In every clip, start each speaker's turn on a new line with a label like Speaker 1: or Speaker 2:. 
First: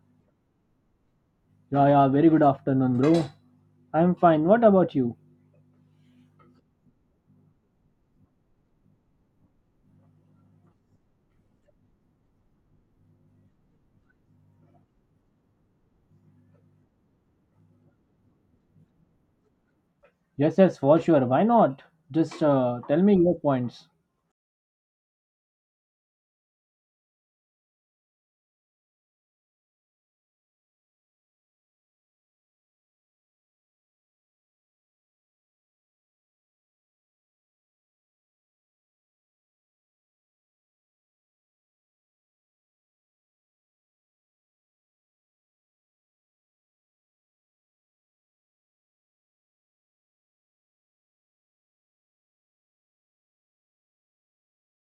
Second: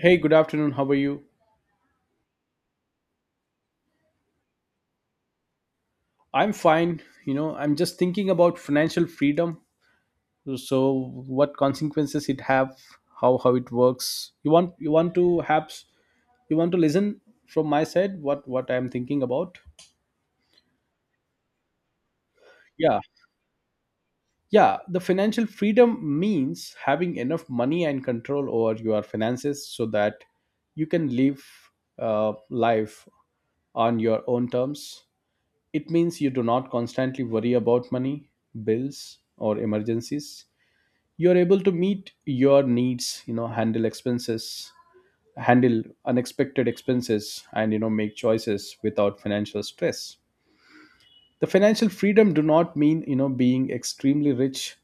Speaker 1: Hey, good afternoon. How are you?
Speaker 2: Yeah, yeah, very good afternoon, bro. I'm fine. What about you?
Speaker 1: I'm fine. You know, I'm just thinking about financial freedom. So, what consequences it have? How it works? You want to have you want to listen from my side? What I'm thinking about?
Speaker 2: Yes, yes, for sure. Why not? Just
Speaker 1: Yeah,
Speaker 2: tell me your points.
Speaker 1: yeah. The financial freedom means having enough money and control over your finances so that you can live life on your own terms. It means you do not constantly worry about money, bills, or emergencies. You are able to meet your needs, you know, handle expenses, handle unexpected expenses, and you know, make choices without financial stress. The financial freedom do not mean you know being extremely rich.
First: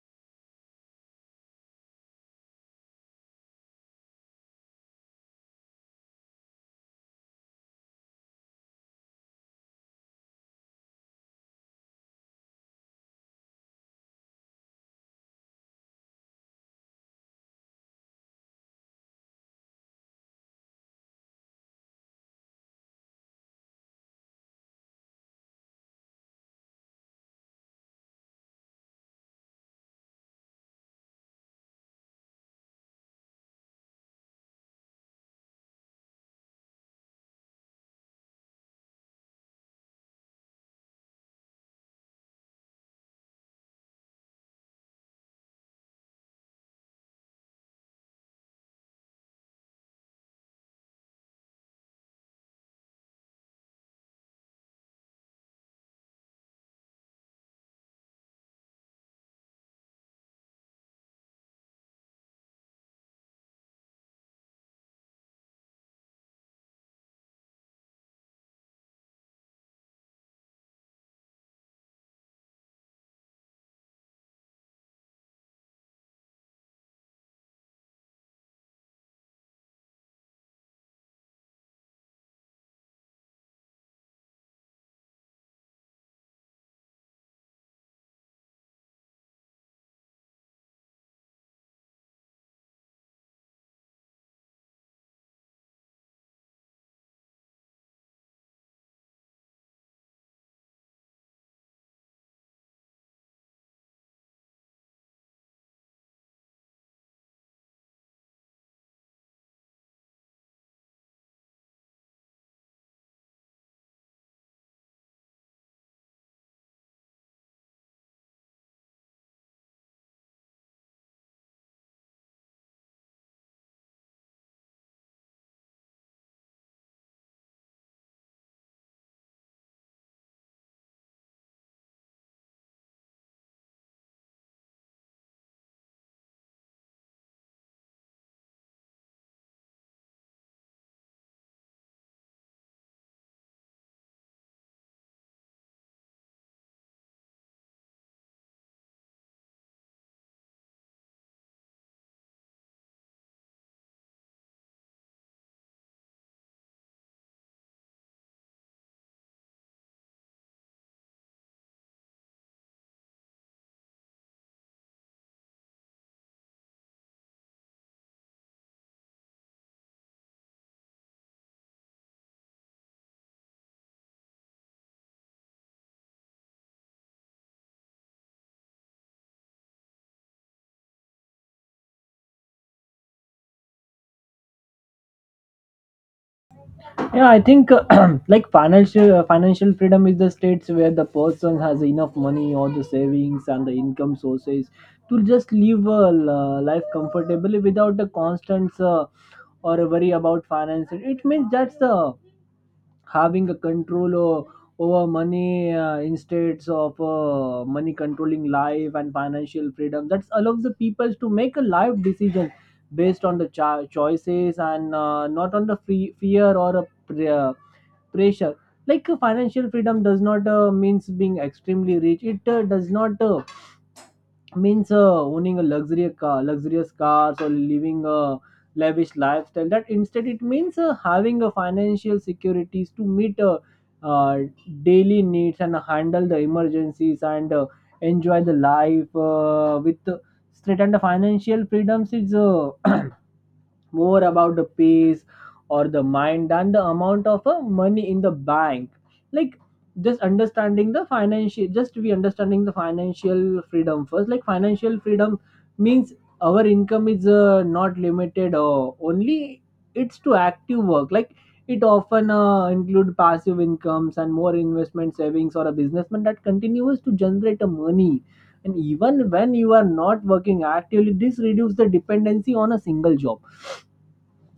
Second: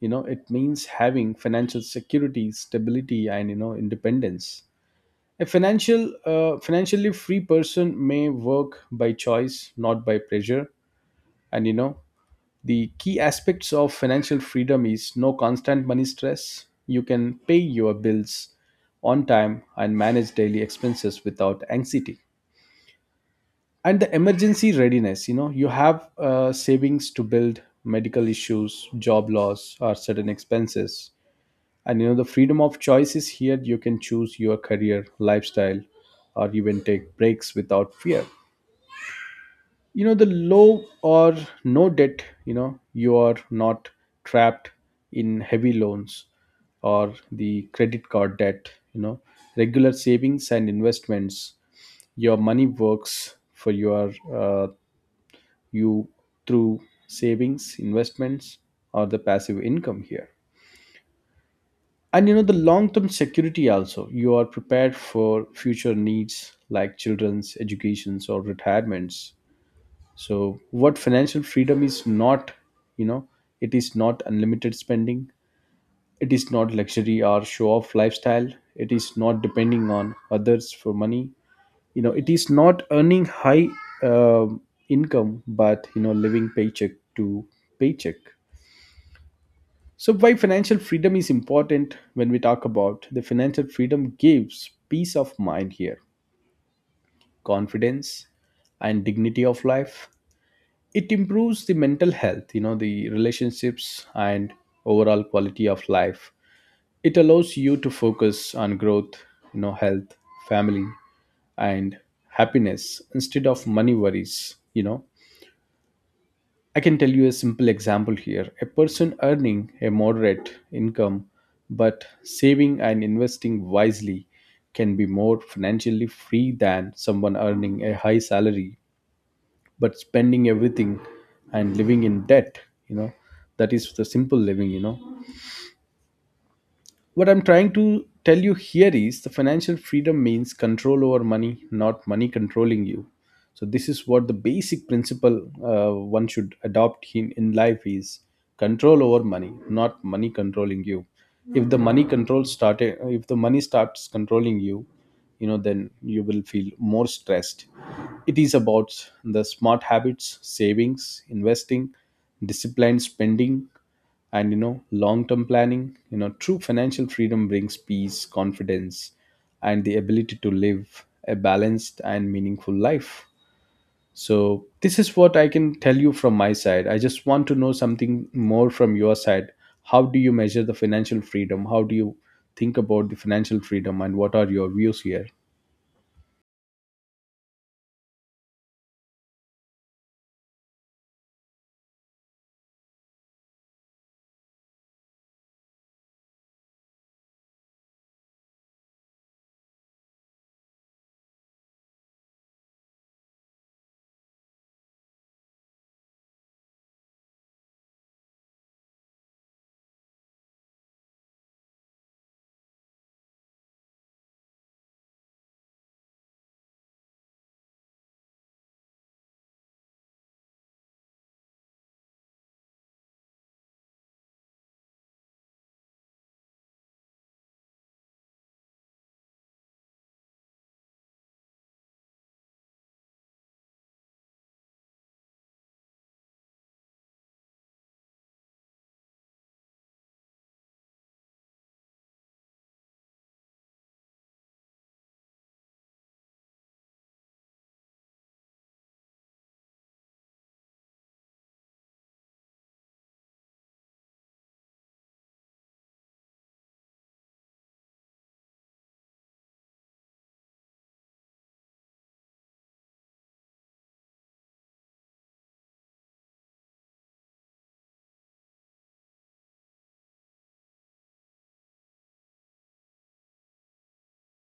Speaker 1: You know, it means having financial security, stability, and you know, independence. A financially free person may work by choice, not by pressure, and you know the key aspects of financial freedom is no constant money stress. You can pay your bills on time and manage daily expenses without anxiety. And the emergency readiness, you know, you have savings to build medical issues, job loss, or certain expenses. And you know, the freedom of choice is here. You can choose your career, lifestyle, or even take breaks without fear. You know the low or no debt. You know you are not trapped in heavy loans or the credit card debt. You know regular savings and investments, your money works for uh, you through savings investments or the passive income here. And you know the long term security also, you are prepared for future needs like children's educations or retirements. So what financial freedom is not, you know, it is not unlimited spending, it is not luxury or show off lifestyle, it is not depending on others for money. You know it is not earning high um income but you know living paycheck to paycheck. So why financial freedom is important? When we talk about the financial freedom, gives peace of mind here, confidence, and dignity of life. It improves the mental health, you know, the relationships and overall quality of life. It allows you to focus on growth, you know, health, family, and happiness instead of money worries. You know, I can tell you a simple example here. A person earning a moderate income but saving and investing wisely can be more financially free than someone earning a high salary but spending everything and living in debt. You know, that is the simple living. You know what I'm trying to tell you here is the financial freedom means control over money, not money controlling you. So this is what the basic principle one should adopt in life is control over money, not money controlling you. If the money control started, if the money starts controlling you, you know then you will feel more stressed. It is about the smart habits, savings, investing, disciplined spending, and you know long-term planning. You know true financial freedom brings peace, confidence, and the ability to live a balanced and meaningful life. So this is what I can tell you from my side. I just want to know something more from your side. How do you measure the financial freedom? How do you think about the financial freedom and what are your views here?
Speaker 2: Yeah, I think like financial freedom is the states where the person has enough money or the savings and the income sources to just live a life comfortably without the constant or a worry about finances. It means that's the having a control over money, instead of money controlling life, and financial freedom that allows the people to make a life decision based on the choices, and not on the fear or a pressure. Like financial freedom does not means being extremely rich. It does not means owning a luxury car, luxurious cars, or living a lavish lifestyle. That instead it means having a financial securities to meet, uh, daily needs and handle the emergencies, and enjoy the life with straight. And the financial freedoms is more about the pace or the mind than the amount of money in the bank. Like just we understanding the financial freedom first. Like financial freedom means our income is not limited only, it's to active work. Like it often include passive incomes and more investment savings, or a businessman that continues to generate a money, and even when you are not working actively. This reduces the dependency on a single job.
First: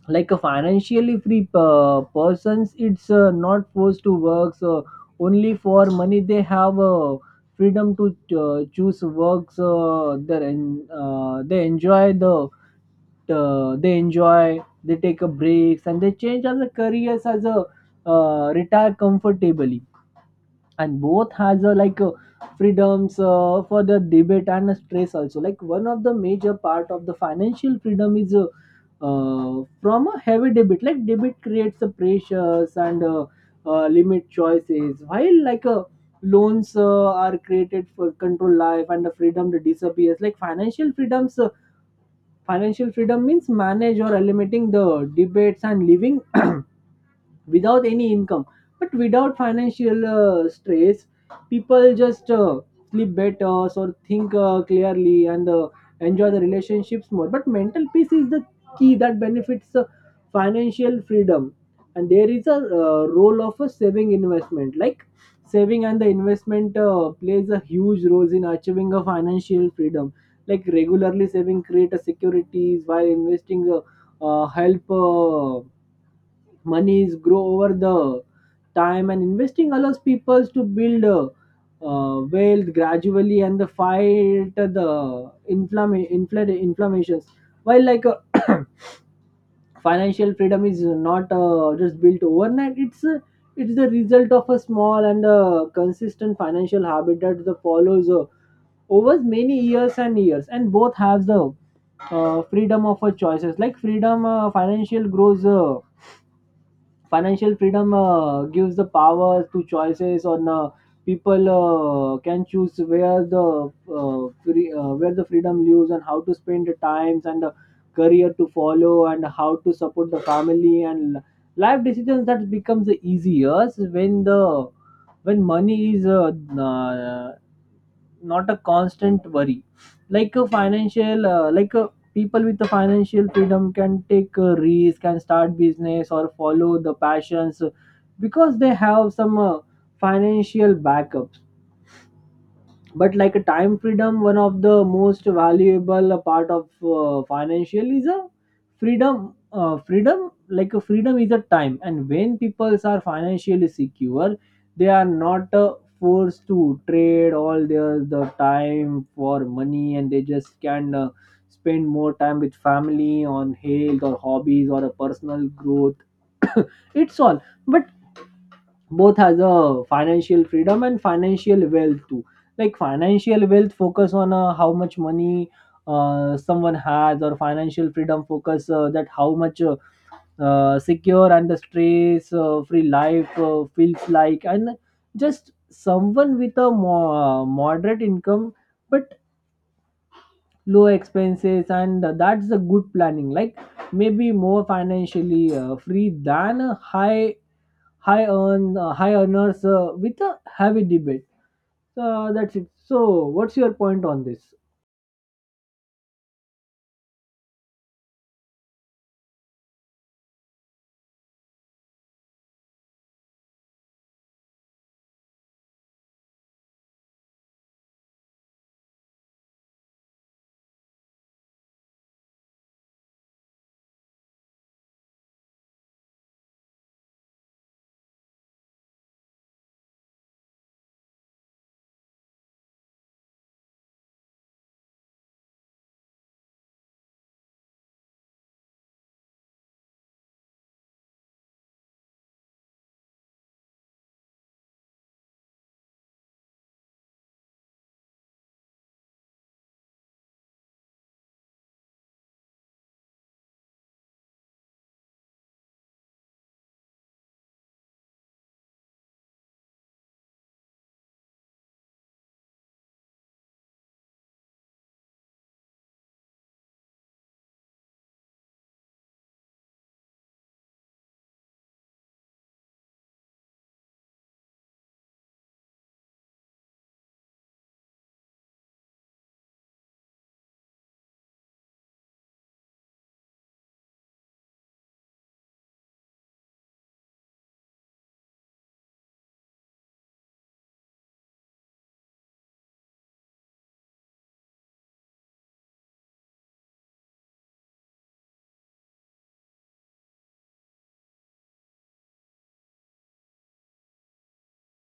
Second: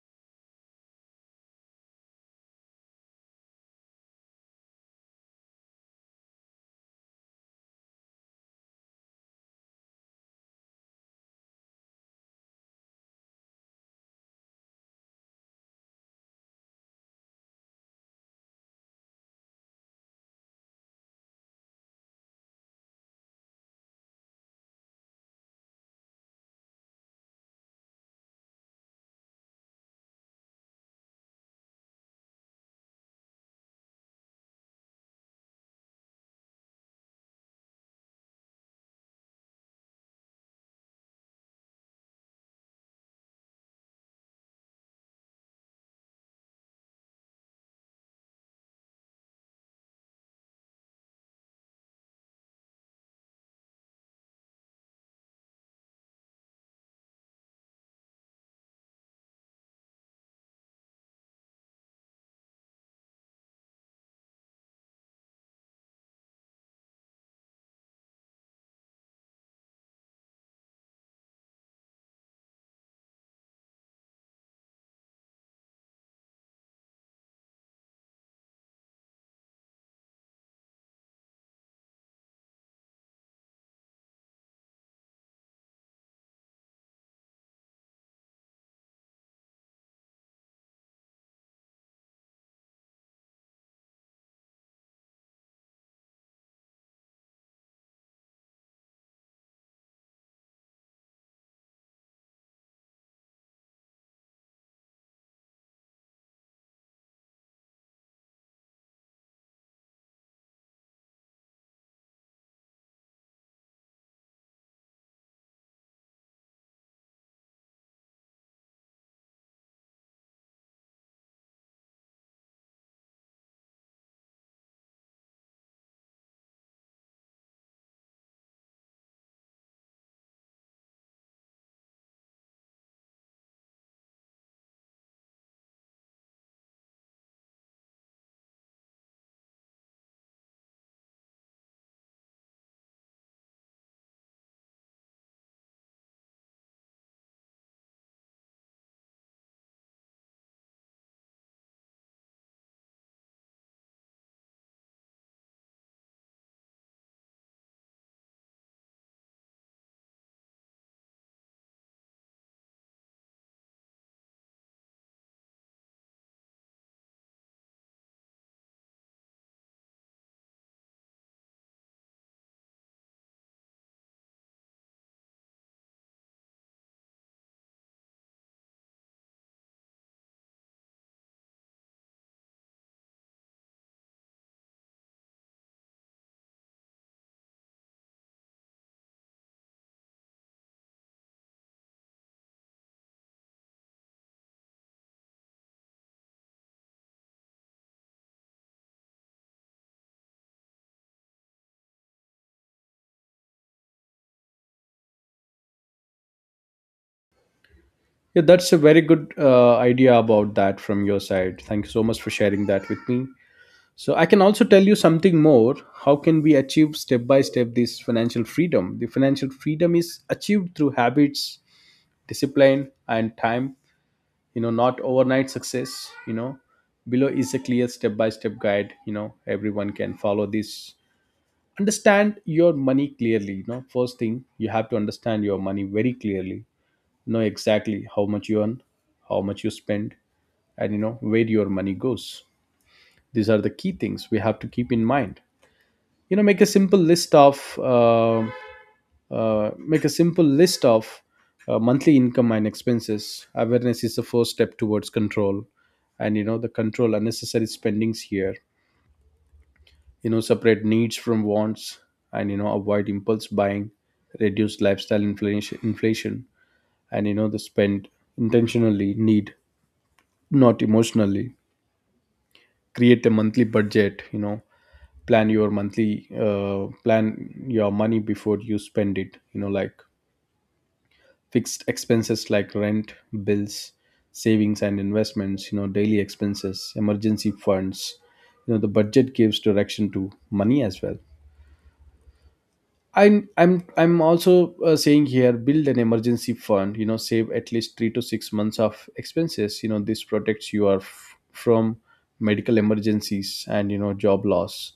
Speaker 2: Like a financially free persons, it's not forced to work so only for money. They have freedom to choose works they enjoy they take a breaks, and they change as a careers as a, retire comfortably. And both has a, like, freedoms for the debate and stress also. Like one of the major part of the financial freedom is, from a heavy debit. Like debit creates the pressures and, limit choices, while like loans are created for control life, and the freedom to disappears. Like financial freedom means manage or eliminating the debates and living without any income, but without financial stress. People just sleep better or think clearly, and enjoy the relationships more, but mental peace is the key that benefits financial freedom. And there is a, role of a saving investment. Like saving and the investment plays a huge role in achieving a financial freedom. Like regularly saving create a securities, while investing, help monies grow over the time. And investing allows people to build, wealth gradually, and the fight the inflammations. While like financial freedom is not just built overnight. It's the result of a small and consistent financial habit that the follows over many years and years, and both have the freedom of choices. Like freedom financial grows financial freedom gives the power to choices on, people can choose where the, where the freedom lives, and how to spend the times, and the career to follow, and how to support the family and life decisions that becomes the easiest when the, when money is, uh, not a constant worry. Like a financial like a, people with the financial freedom can take a risk and start business or follow the passions, because they have some financial backup. But, like a time freedom, one of the most valuable part of financial is a freedom. Like a freedom is a time, and when people are financially secure, they are not forced to trade all their the time for money, and they just can spend more time with family on health or hobbies or a personal growth. It's all, but both has a financial freedom and financial wealth too. Like financial wealth focus on how much money someone has, or financial freedom focus that how much, secure, and the stress free life feels like. And just someone with a moderate income, but low expenses, and that's the good planning. Like, maybe more financially free than a high earners with a heavy debate. That's it. So, what's your point on this?
Speaker 1: Yeah, that's a very good idea about that from your side. Thank you so much for sharing that with me. So I can also tell you something more. How can we achieve step by step this financial freedom? The financial freedom is achieved through habits, discipline, and time. You know, not overnight success. You know, below is a clear step by step guide. You know, everyone can follow this. Understand your money clearly. You know, first thing you have to understand your money very clearly. Know exactly how much you earn, how much you spend, and you know where your money goes. These are the key things we have to keep in mind. You know, make a simple list of make a simple list of monthly income and expenses. Awareness is the first step towards control. And you know, the control unnecessary spendings here, you know, separate needs from wants, and you know avoid impulse buying. Reduce lifestyle inflation and you know the spend intentionally need, not emotionally. Create a monthly budget. You know, plan your monthly plan your money before you spend it. You know, like fixed expenses like rent, bills, savings and investments, you know, daily expenses, emergency funds. You know, the budget gives direction to money as well. I'm also saying here, build an emergency fund. You know, save at least 3 to 6 months of expenses. You know this protects you are from medical emergencies and you know job loss,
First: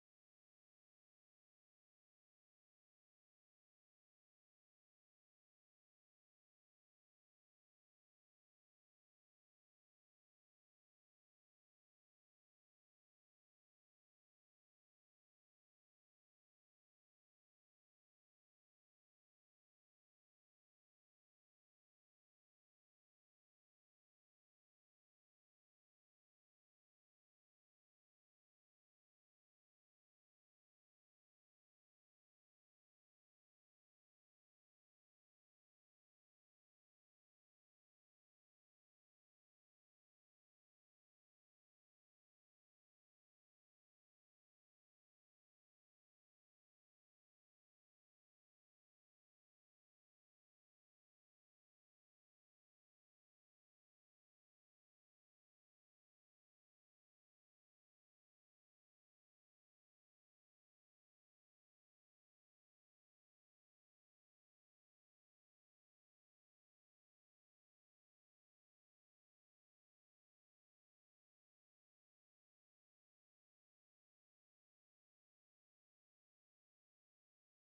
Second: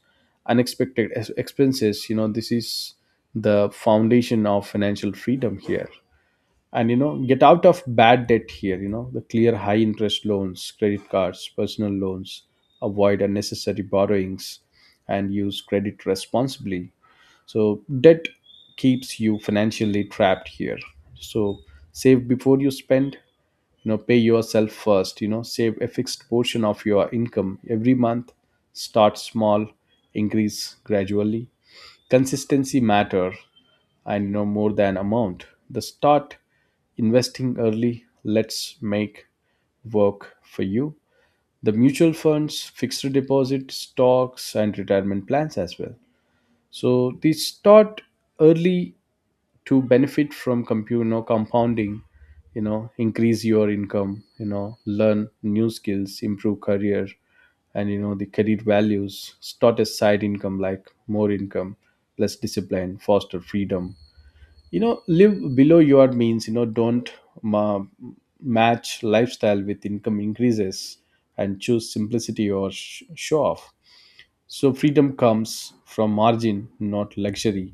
Speaker 1: unexpected expenses. You know this is the foundation of financial freedom here. And you know get out of bad debt here. You know the clear high interest loans, credit cards, personal loans, avoid unnecessary borrowings, and use credit responsibly. So debt keeps you financially trapped here. So save before you spend. You know, pay yourself first. You know, save a fixed portion of your income every month. Start small, increase gradually. Consistency matter. And you know more than amount, the start investing early lets make work for you. The mutual funds, fixed deposit, stocks, and retirement plans as well. So they start early to benefit from you know, compounding. You know, increase your income. You know, learn new skills, improve career, and you know the career values. Start a side income. Like more income, less discipline foster freedom. You know, live below your means. You know, don't ma- match lifestyle with income increases, and choose simplicity or show off. So freedom comes from margin, not luxury.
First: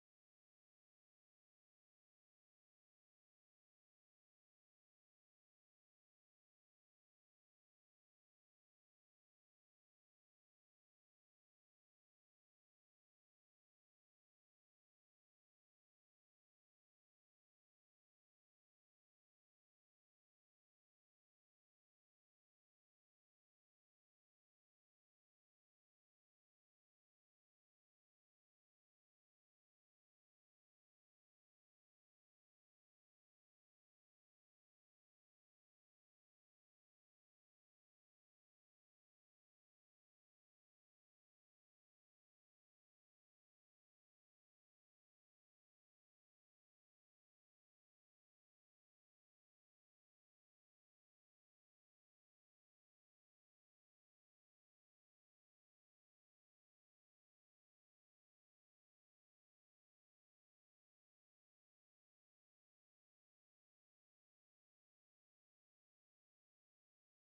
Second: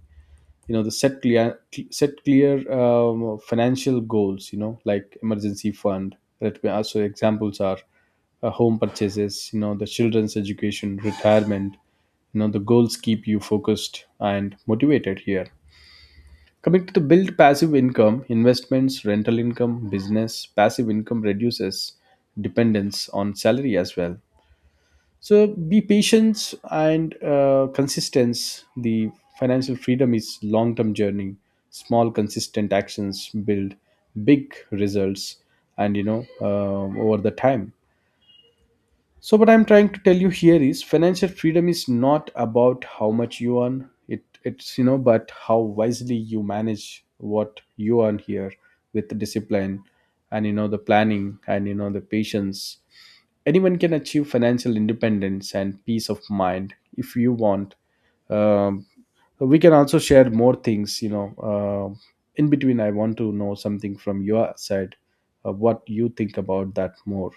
Speaker 1: You know, the set clear financial goals. You know, like emergency fund that we also examples are home purchases, you know, the children's education, retirement. You know the goals keep you focused and motivated here. Coming to the build passive income, investments, rental income, business, passive income reduces dependence on salary as well. So be patient and consistent. The financial freedom is long-term journey. Small consistent actions build big results, and you know over the time. So, what I'm trying to tell you here is financial freedom is not about how much you earn. It's you know, but how wisely you manage what you earn here with the discipline, and you know the planning, and you know the patience. Anyone can achieve financial independence and peace of mind if you want. Um, we can also share more things. You know, Um in between, I want to know something from your side, what you think about that more.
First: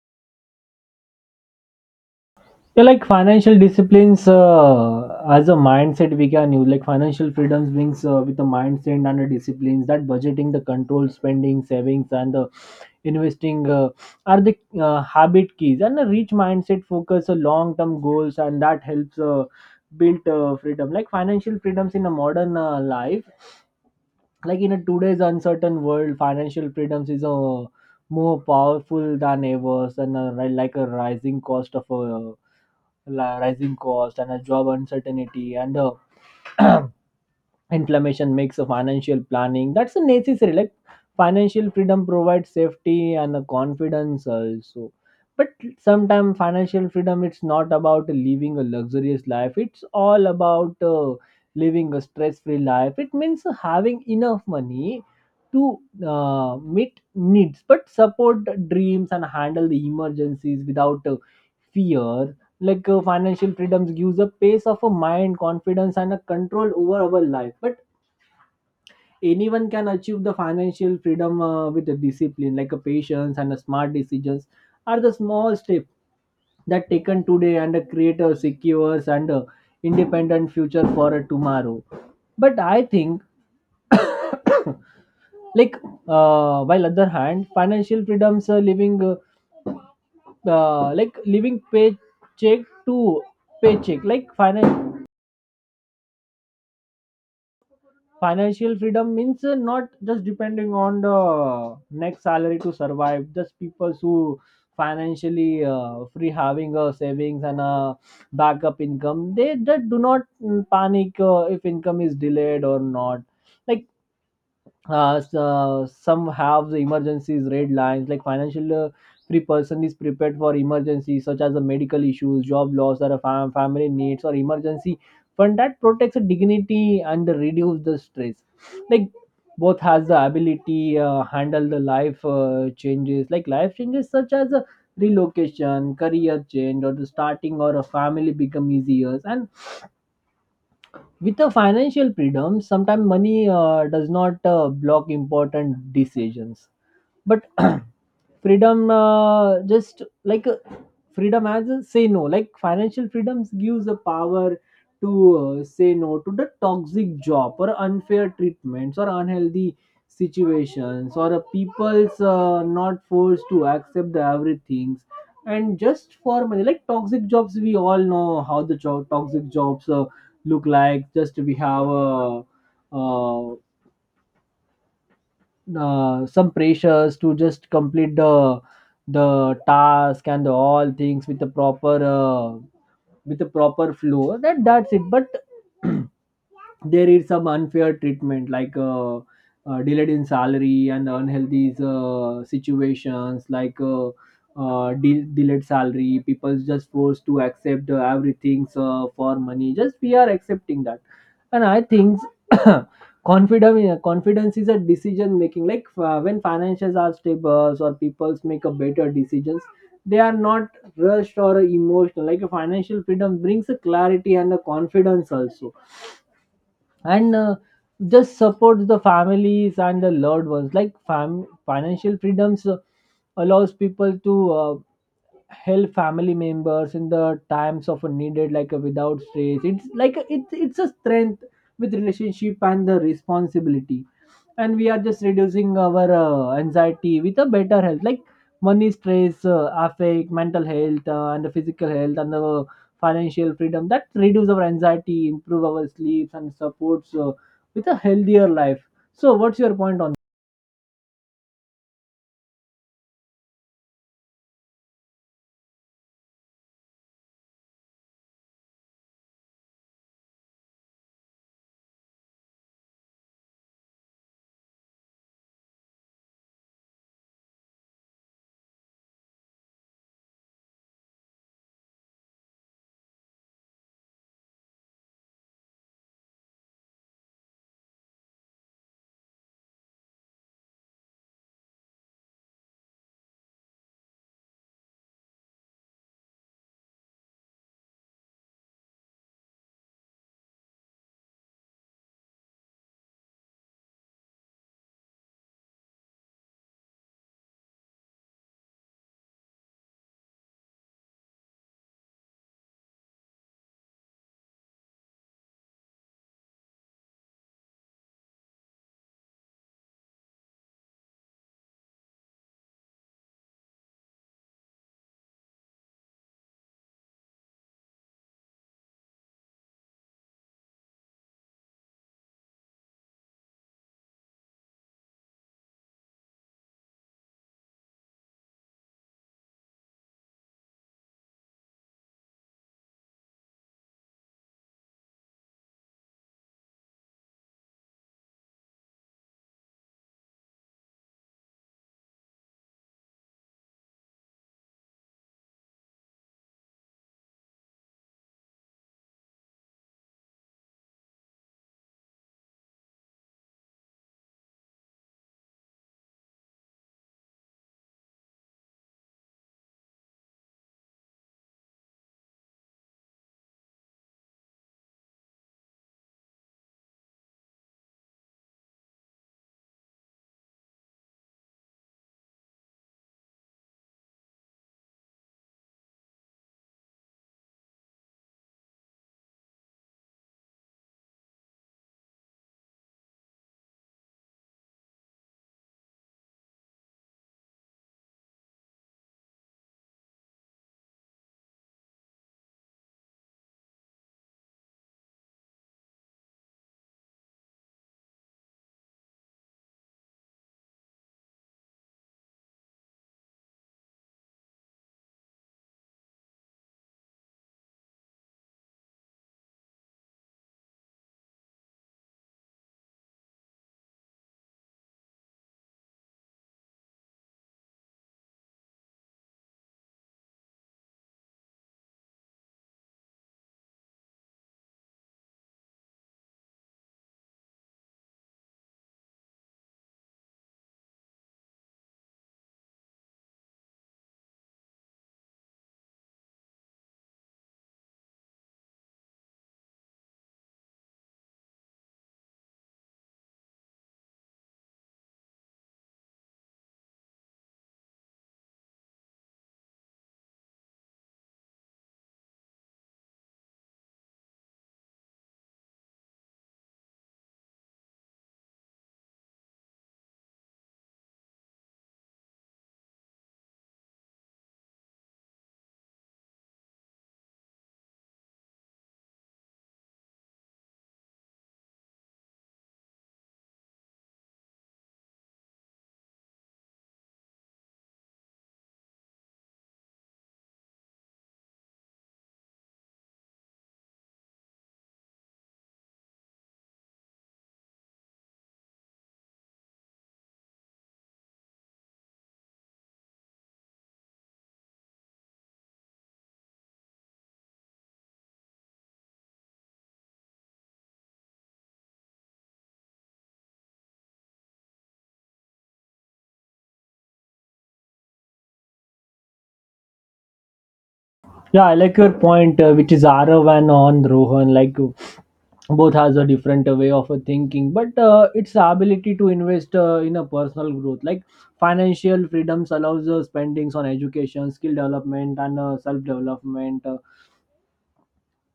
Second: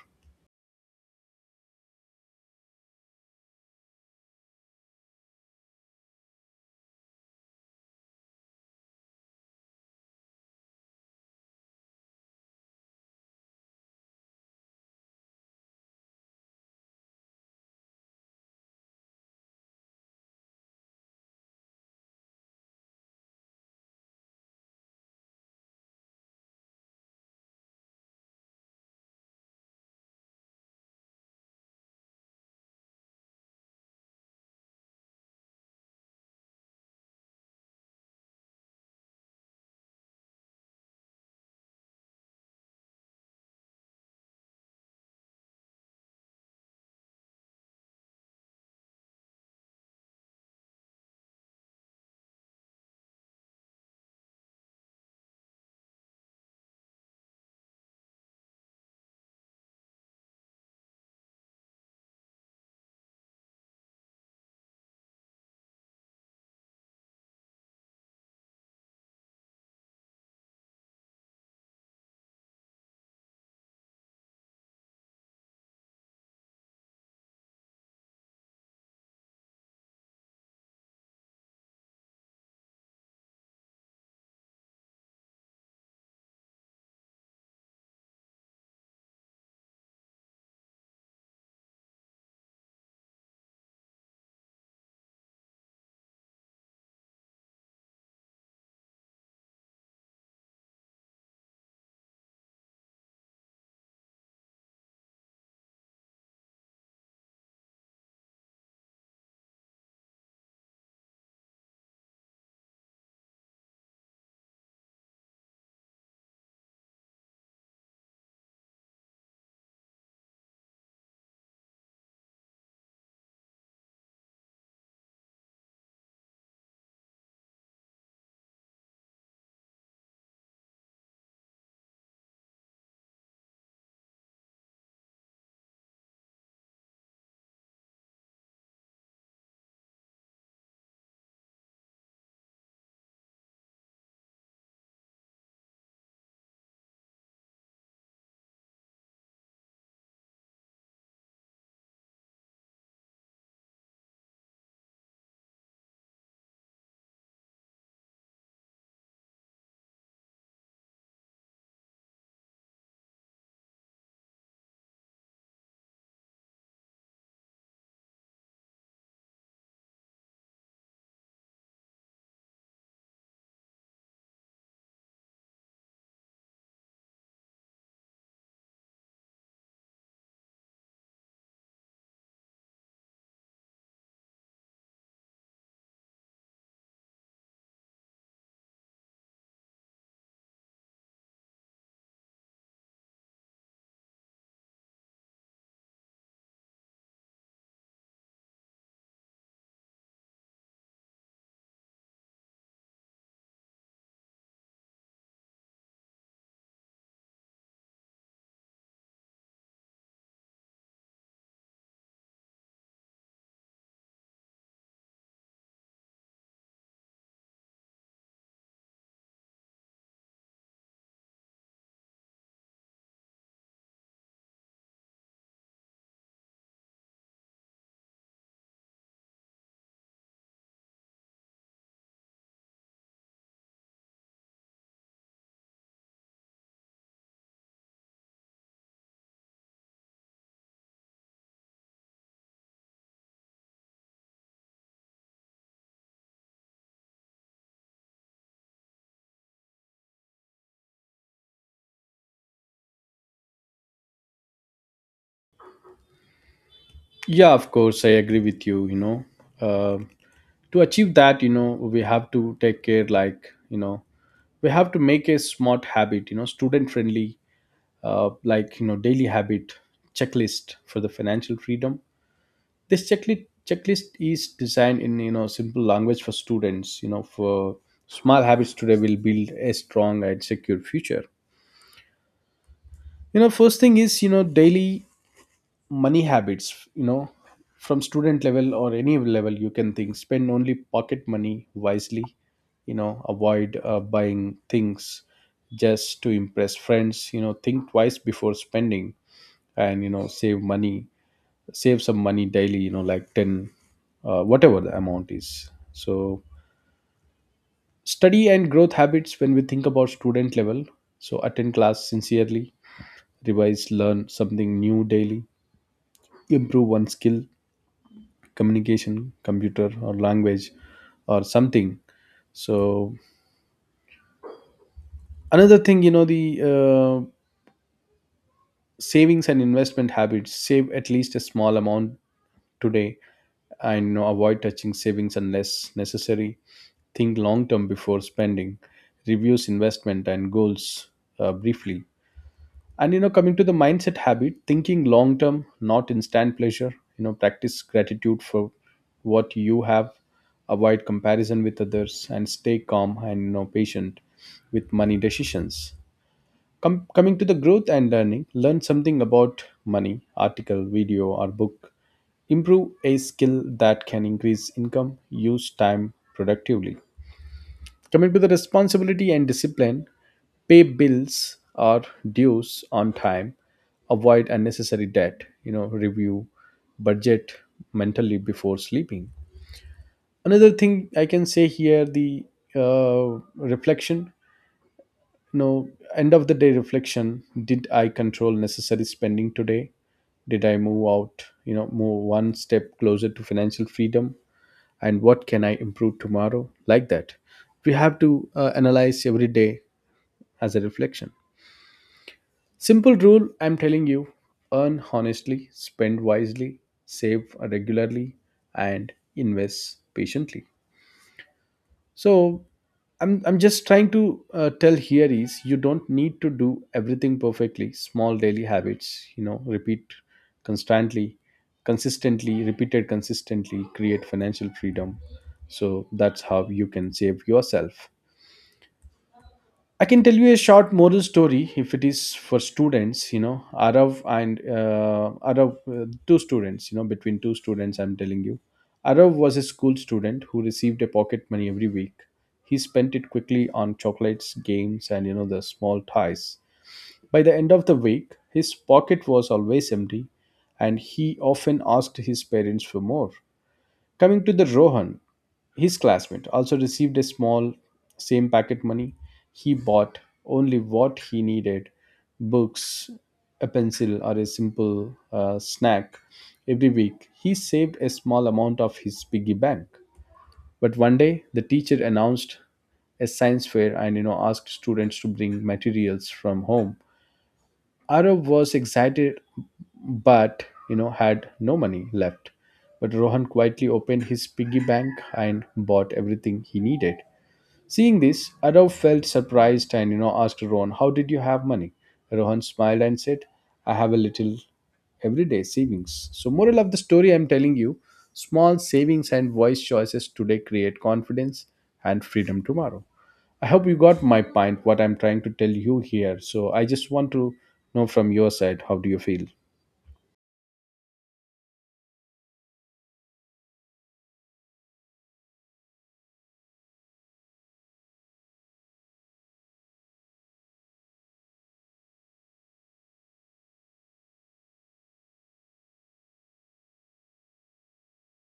Speaker 2: Yeah, like financial disciplines, as a mindset we can use. Like financial freedoms brings, with a mindset and a disciplines, that budgeting, the control spending, savings, and the investing are the habit keys, and a rich mindset focus on long term goals, and that helps build freedom. Like financial freedoms in a modern life. Like in a today's uncertain world, financial freedoms is a more powerful than ever, and a like a rising cost of a la rising cost and a job uncertainty and inflammation makes a financial planning, that's a necessary. Like financial freedom provides safety and a confidence also. But sometimes financial freedom it's not about living a luxurious life, it's all about living a stress-free life. It means having enough money to meet needs, but support dreams and handle the emergencies without fear. Like financial freedoms gives a pace of a mind, confidence, and a control over our life. But anyone can achieve the financial freedom with a discipline. Like a patience and a smart decisions are the small steps that taken today, and create a secure and independent future for tomorrow. But I think like while other hand, financial freedoms are living, like living paycheck to paycheck. Like financial freedom means not just depending on the next salary to survive. Just people who financially free having a savings and a backup income, they do not panic if income is delayed or not. Like some have the emergencies red lines. Like financial free person is prepared for emergencies, such as the medical issues, job loss, or a family needs, or emergency fund that protects the dignity and reduce the stress. Like both has the ability handle the life changes. Like life changes such as a relocation, career change, or the starting or a family become easier, and with a financial freedom, sometimes money does not block important decisions. But freedom just like freedom as a say no. Like financial freedoms gives the power to say no to the toxic job or unfair treatments or unhealthy situations, or people's not forced to accept the everything, and just for money. Like toxic jobs, we all know how the job toxic jobs look like. Just we have a, uh, some pressures to just complete the task and the all things with the proper flow, that's it. But there is some unfair treatment, like delayed in salary and unhealthy situations. Like delayed salary, people just forced to accept everything for money, just we are accepting that. And I think confidence is a decision making. Like when finances are stable, or people make a better decisions, they are not rushed or emotional. Like a financial freedom brings a clarity and a confidence also. And just support the families and the loved ones. Like financial freedoms allows people to help family members in the times of a needed. Like a without stress, it's a strength with relationship and the responsibility. And we are just reducing our anxiety with a better health. Like money stress affect mental health and the physical health, and the financial freedom that reduce our anxiety, improve our sleeps, and supports with a healthier life. So what's your point on?
Speaker 1: Yeah, of course, I agree with you. You know, uh, to achieve that, you know, we have to take care, like, you know, we have to make a smart habit, you know, student friendly, like, you know, daily habit checklist for the financial freedom. This checklist is designed in, you know, simple language for students, you know, for small habits today will build a strong and secure future. You know, first thing is, you know, daily money habits. You know, from student level or any level you can think, spend only pocket money wisely. You know, avoid buying things just to impress friends. You know, think twice before spending, and you know save money. Save some money daily, you know, like 10, whatever the amount is. So study and growth habits when we think about student level, so attend class sincerely, revise, learn something new daily, improve one skill, communication, computer or language, or something. So another thing, you know, the uh, savings and investment habits. Save at least a small amount today, and you know, avoid touching savings unless necessary. Think long term before spending. Reviews investment and goals briefly. And you know, coming to the mindset habit, thinking long term, not instant pleasure. You know, practice gratitude for what you have, avoid comparison with others, and stay calm and you know patient with money decisions. Coming to the growth and learning, learn something about money, article, video, or book. Improve a skill that can increase income. Use time productively. Commit to the responsibility and discipline, pay bills or dues on time, avoid unnecessary debt, you know, review budget mentally before sleeping. Another thing I can say here the reflection, you know, end of the day reflection. Did I control necessary spending today? Did I move out, you know, move one step closer to financial freedom? And what can I improve tomorrow? Like that. We have to analyze every day as a reflection. Simple rule I'm telling you, earn honestly, spend wisely, save regularly, and invest patiently. So, I'm just trying to tell here is you don't need to do everything perfectly. Small daily habits, you know, repeat constantly, consistently, repeated consistently, create financial freedom. So that's how you can save yourself. I can tell you a short moral story if it is for students, you know, Arav and Arav, two students, you know, between two students, I'm telling you. Arav was a school student who received a pocket money every week. He spent it quickly on chocolates, games, and, you know, the small toys. By the end of the week, his pocket was always empty, and he often asked his parents for more. Coming to the Rohan, his classmate also received a small, same packet money. He bought only what he needed books, a pencil, or a simple snack every week. He saved a small amount of his piggy bank. But one day, the teacher announced a science fair and you know asked students to bring materials from home. Arav was excited but you know had no money left. But Rohan quietly opened his piggy bank and bought everything he needed. Seeing this, Arav felt surprised and you know asked Rohan, "How did you have money?" Rohan smiled and said, "I have a little everyday savings." So moral of the story I'm telling you, small savings and wise choices today create confidence and freedom tomorrow. I hope you got my point, what I'm trying to tell you here. So I just want to know from your side, how do you feel?
Speaker 2: Yeah, I like your point, which is Arav and on Rohan. Like both has a different way of thinking, but its ability to invest in a personal growth. Like financial freedoms allows spendings on education, skill development, and self development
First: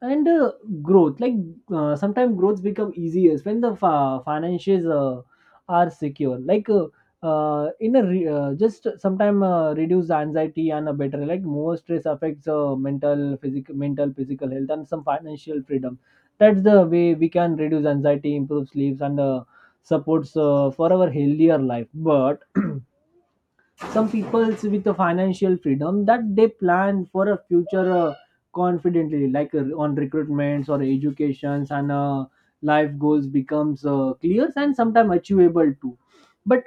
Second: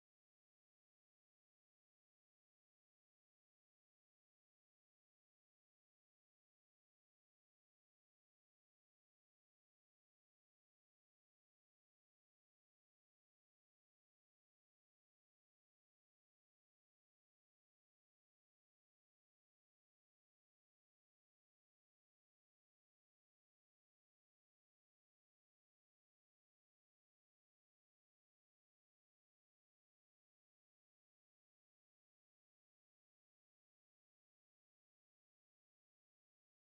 Speaker 2: and growth. Like sometimes growths become easier when the finances are secure. Like just sometimes reduce anxiety, and a better, like more stress affects mental physical health. And some financial freedom, that's the way we can reduce anxiety, improve sleeps, and supports for our healthier life. But some people's with the financial freedom, that they plan for a future confidently. Like on recruitments or educations, and life goals becomes clear and sometimes achievable too. But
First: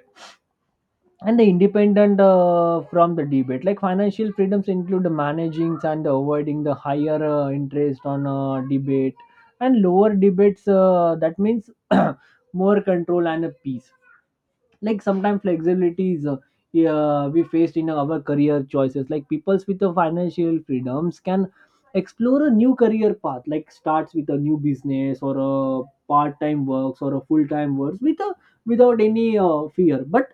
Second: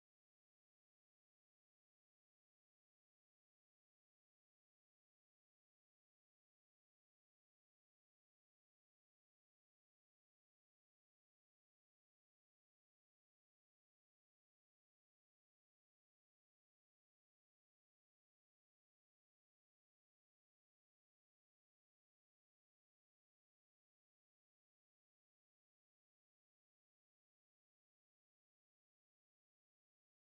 Speaker 2: and the independent from the debate. Like financial freedoms include managing and avoiding the higher interest on debate and lower debates, that means more control and a peace. Like sometimes flexibilities, yeah, we faced in our career choices. Like peoples with the financial freedoms can explore a new career path. Like starts with a new business, or a part-time works, or a full-time works, with a without any fear. But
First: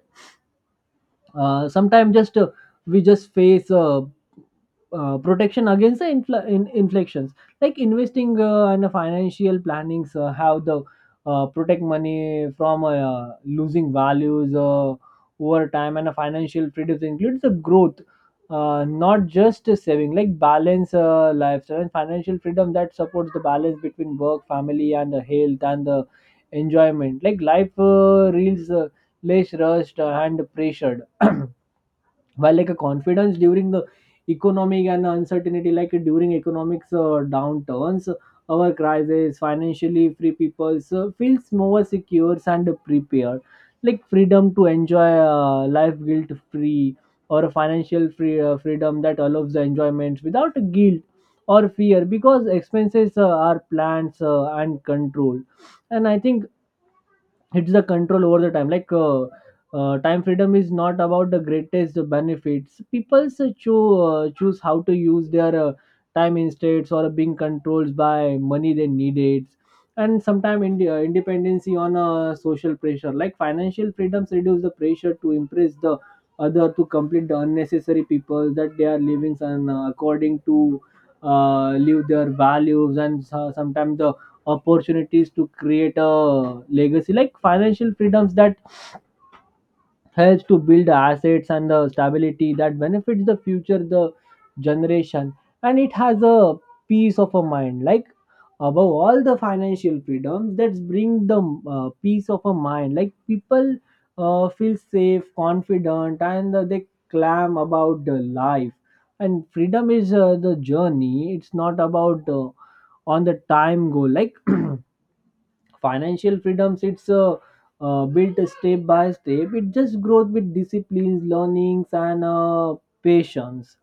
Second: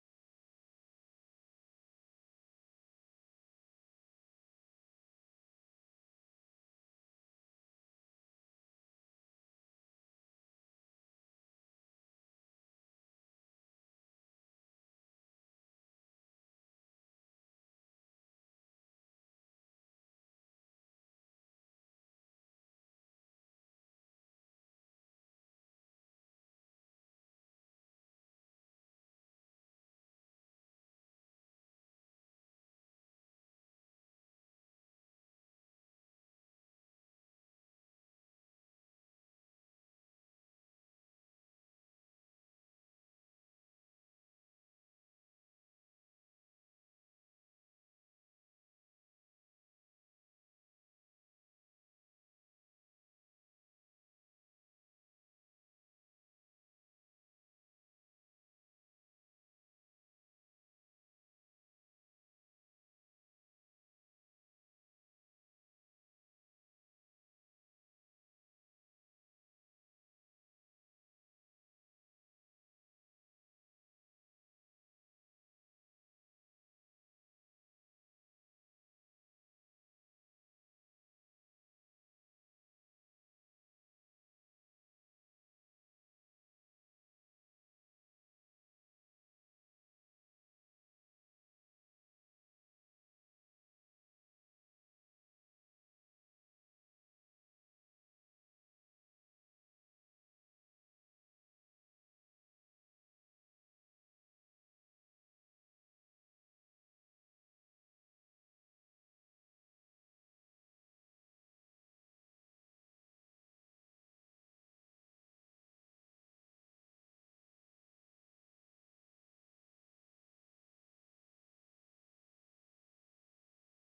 Speaker 2: sometimes just we just face, protection against the inflections. Like investing and the financial plannings, how the protect money from losing values over time, and a financial freedom includes the growth, not just a saving. Like balance lifestyle and financial freedom that supports the balance between work, family, and the health, and the enjoyment. Like life reels less rushed and pressured. While like a confidence during the economic and uncertainty. Like during economics downturns, our crisis, financially free people feels more secure and prepared. Like freedom to enjoy life guilt free, or a financial freedom that allows the enjoyment without guilt or fear, because expenses are plans and control. And I think it's the control over the time. Like time freedom is not about the greatest benefits. People choose how to use their time, instead or being controlled by money they needed. And sometimes independency on social pressure. Like financial freedoms reduce the pressure to impress the other, to complete the unnecessary people that they are living, and according to live their values. And sometimes the opportunities to create a legacy. Like financial freedoms that helps to build assets and the stability, that benefits the future the generation. And it has a peace of a mind. Like above all, the financial freedoms that bring the peace of a mind. Like people feel safe, confident, and they clam about the life. And freedom is the journey, it's not about on the time goal. Like financial freedoms it's, built step by step. It just grows with disciplines, learnings, and patience.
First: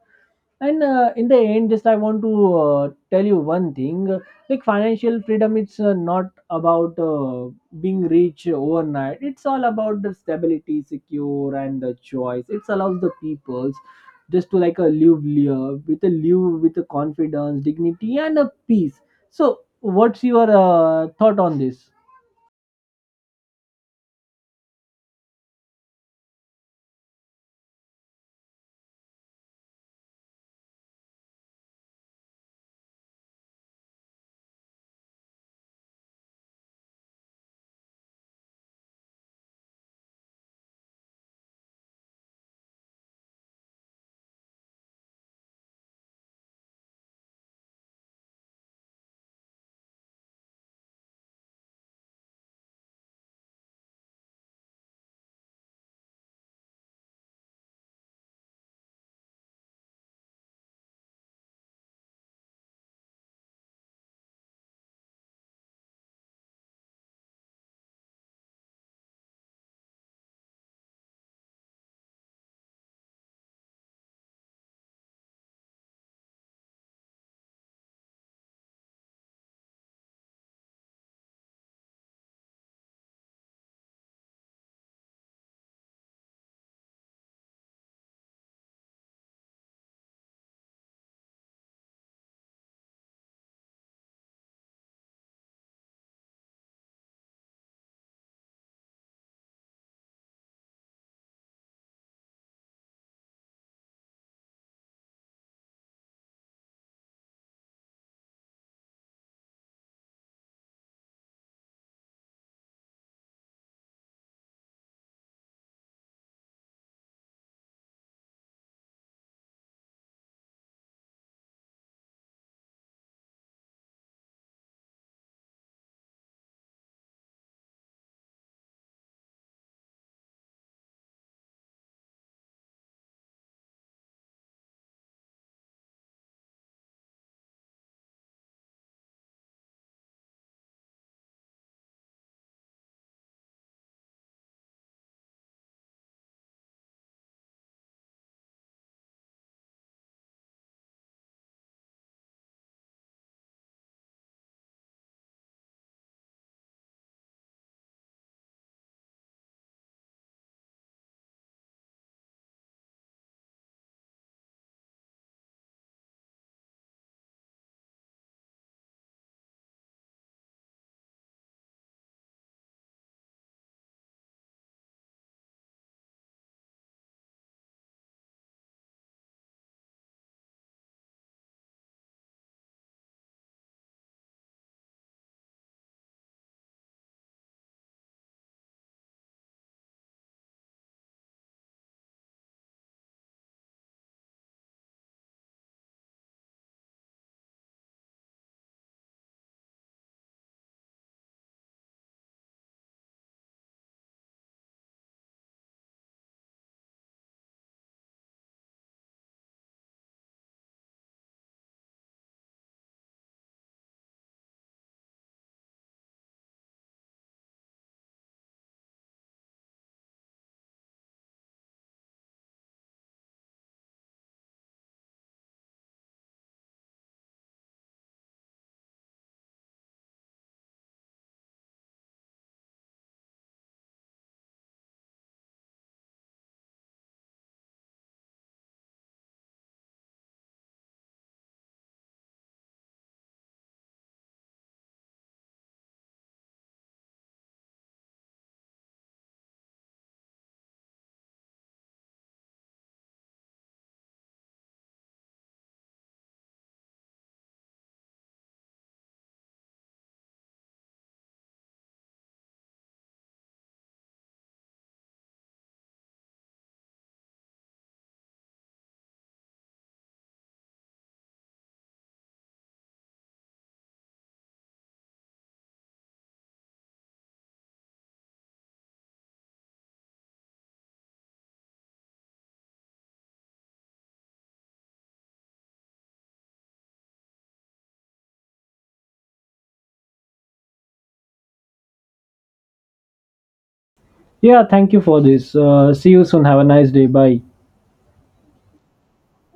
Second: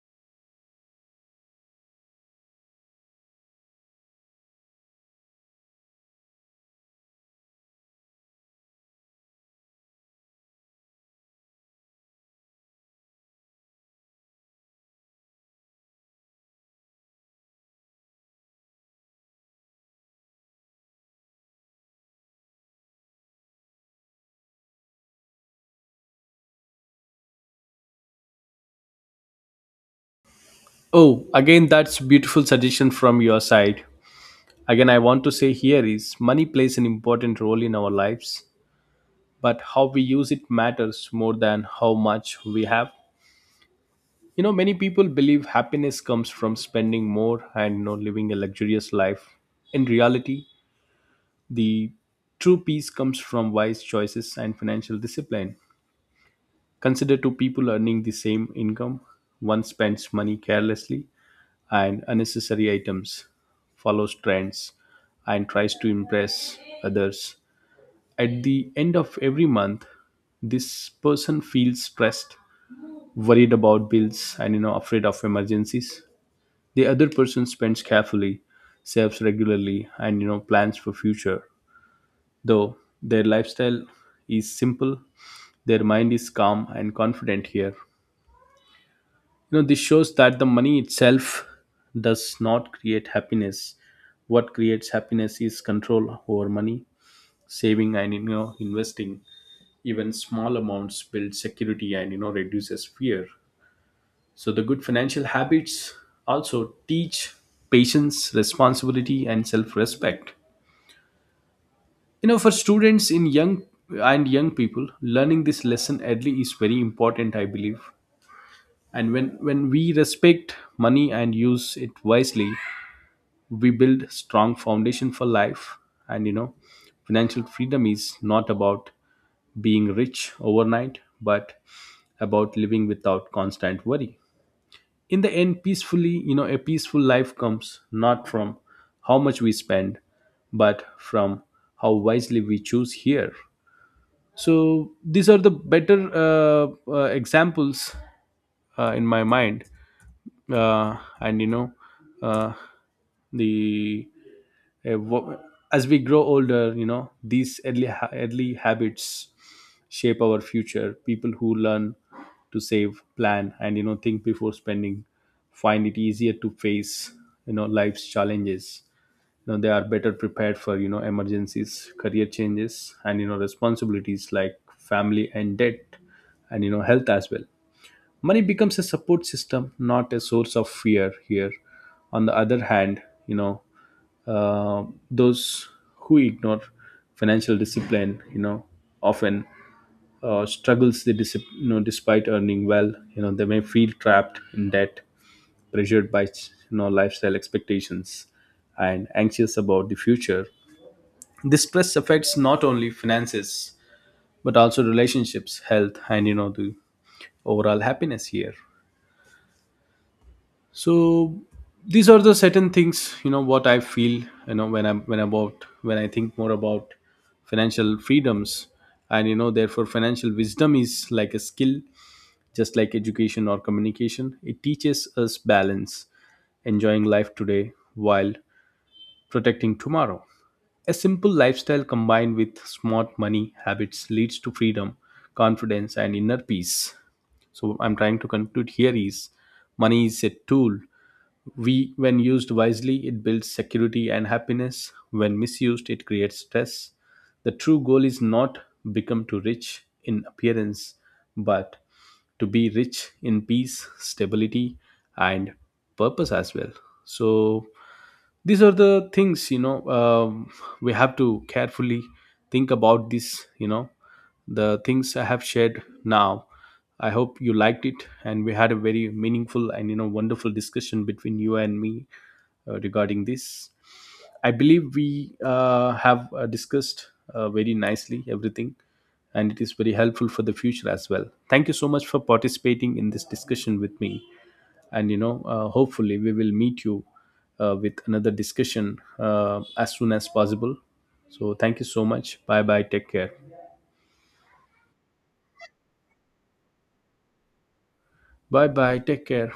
Speaker 2: And in the end, just I want to tell you one thing. Like financial freedom, it's not about being rich overnight. It's all about the stability, secure, and the choice. It allows the peoples just to, like a live with a confidence, dignity, and a peace. So what's your thought on this?
Speaker 1: Oh, again, that's beautiful suggestion from your side. Again, I want to say here is money plays an important role in our lives, but how we use it matters more than how much we have. You know, many people believe happiness comes from spending more and, you know, living a luxurious life. In reality, the true peace comes from wise choices and financial discipline. Consider two people earning the same income. One spends money carelessly and unnecessary items, follows trends, and tries to impress others. At the end of every month, this person feels stressed, worried about bills, and you know afraid of emergencies. The other person spends carefully, saves regularly, and you know plans for future. Though their lifestyle is simple, their mind is calm and confident here. You know, this shows that the money itself does not create happiness. What creates happiness is control over money, saving and you know investing. Even small amounts build security and you know reduces fear. So the good financial habits also teach patience, responsibility and self-respect. You know, for students in young and young people, learning this lesson early is very important, I believe. And when we respect money and use it wisely, we build strong foundation for life. And you know, financial freedom is not about being rich overnight but about living without constant worry. In the end, peacefully, you know, a peaceful life comes not from how much we spend but from how wisely we choose here. So these are the better examples in my mind, and you know, uh, the Uh, wo- as we grow older, you know, these early habits shape our future. People who learn to save, plan, and, you know, think before spending find it easier to face, you know, life's challenges. You know, they are better prepared for, you know, emergencies, career changes, and, you know, responsibilities like family and debt and, you know, health as well. Money becomes a support system, not a source of fear here. On the other hand, you know, uh, those who ignore financial discipline, you know, often struggles you know, despite earning well, you know, they may feel trapped in debt, pressured by you know lifestyle expectations and anxious about the future. This stress affects not only finances but also relationships, health and you know the overall happiness here. So these are the certain things, you know, what I feel, you know, when I think more about financial freedoms. And you know, therefore financial wisdom is like a skill. Just like education or communication, it teaches us balance, enjoying life today while protecting tomorrow. A simple lifestyle combined with smart money habits leads to freedom, confidence and inner peace. So I'm trying to conclude here is money is a tool. We, when used wisely, it builds security and happiness. When misused, it creates stress. The true goal is not become too rich in appearance, but to be rich in peace, stability, and purpose as well. So these are the things, you know, we have to carefully think about this, you know, the things I have shared now. I hope you liked it and we had a very meaningful and you know wonderful discussion between you and me regarding this. I believe we have discussed very nicely everything, and it is very helpful for the future as well. Thank you so much for participating in this discussion with me. And you know, hopefully we will meet you with another discussion as soon as possible. So thank you so much. Bye bye, take care.
Speaker 2: Yeah, thank you for this. See you soon. Have a nice day. Bye.
Speaker 1: Bye bye, take care.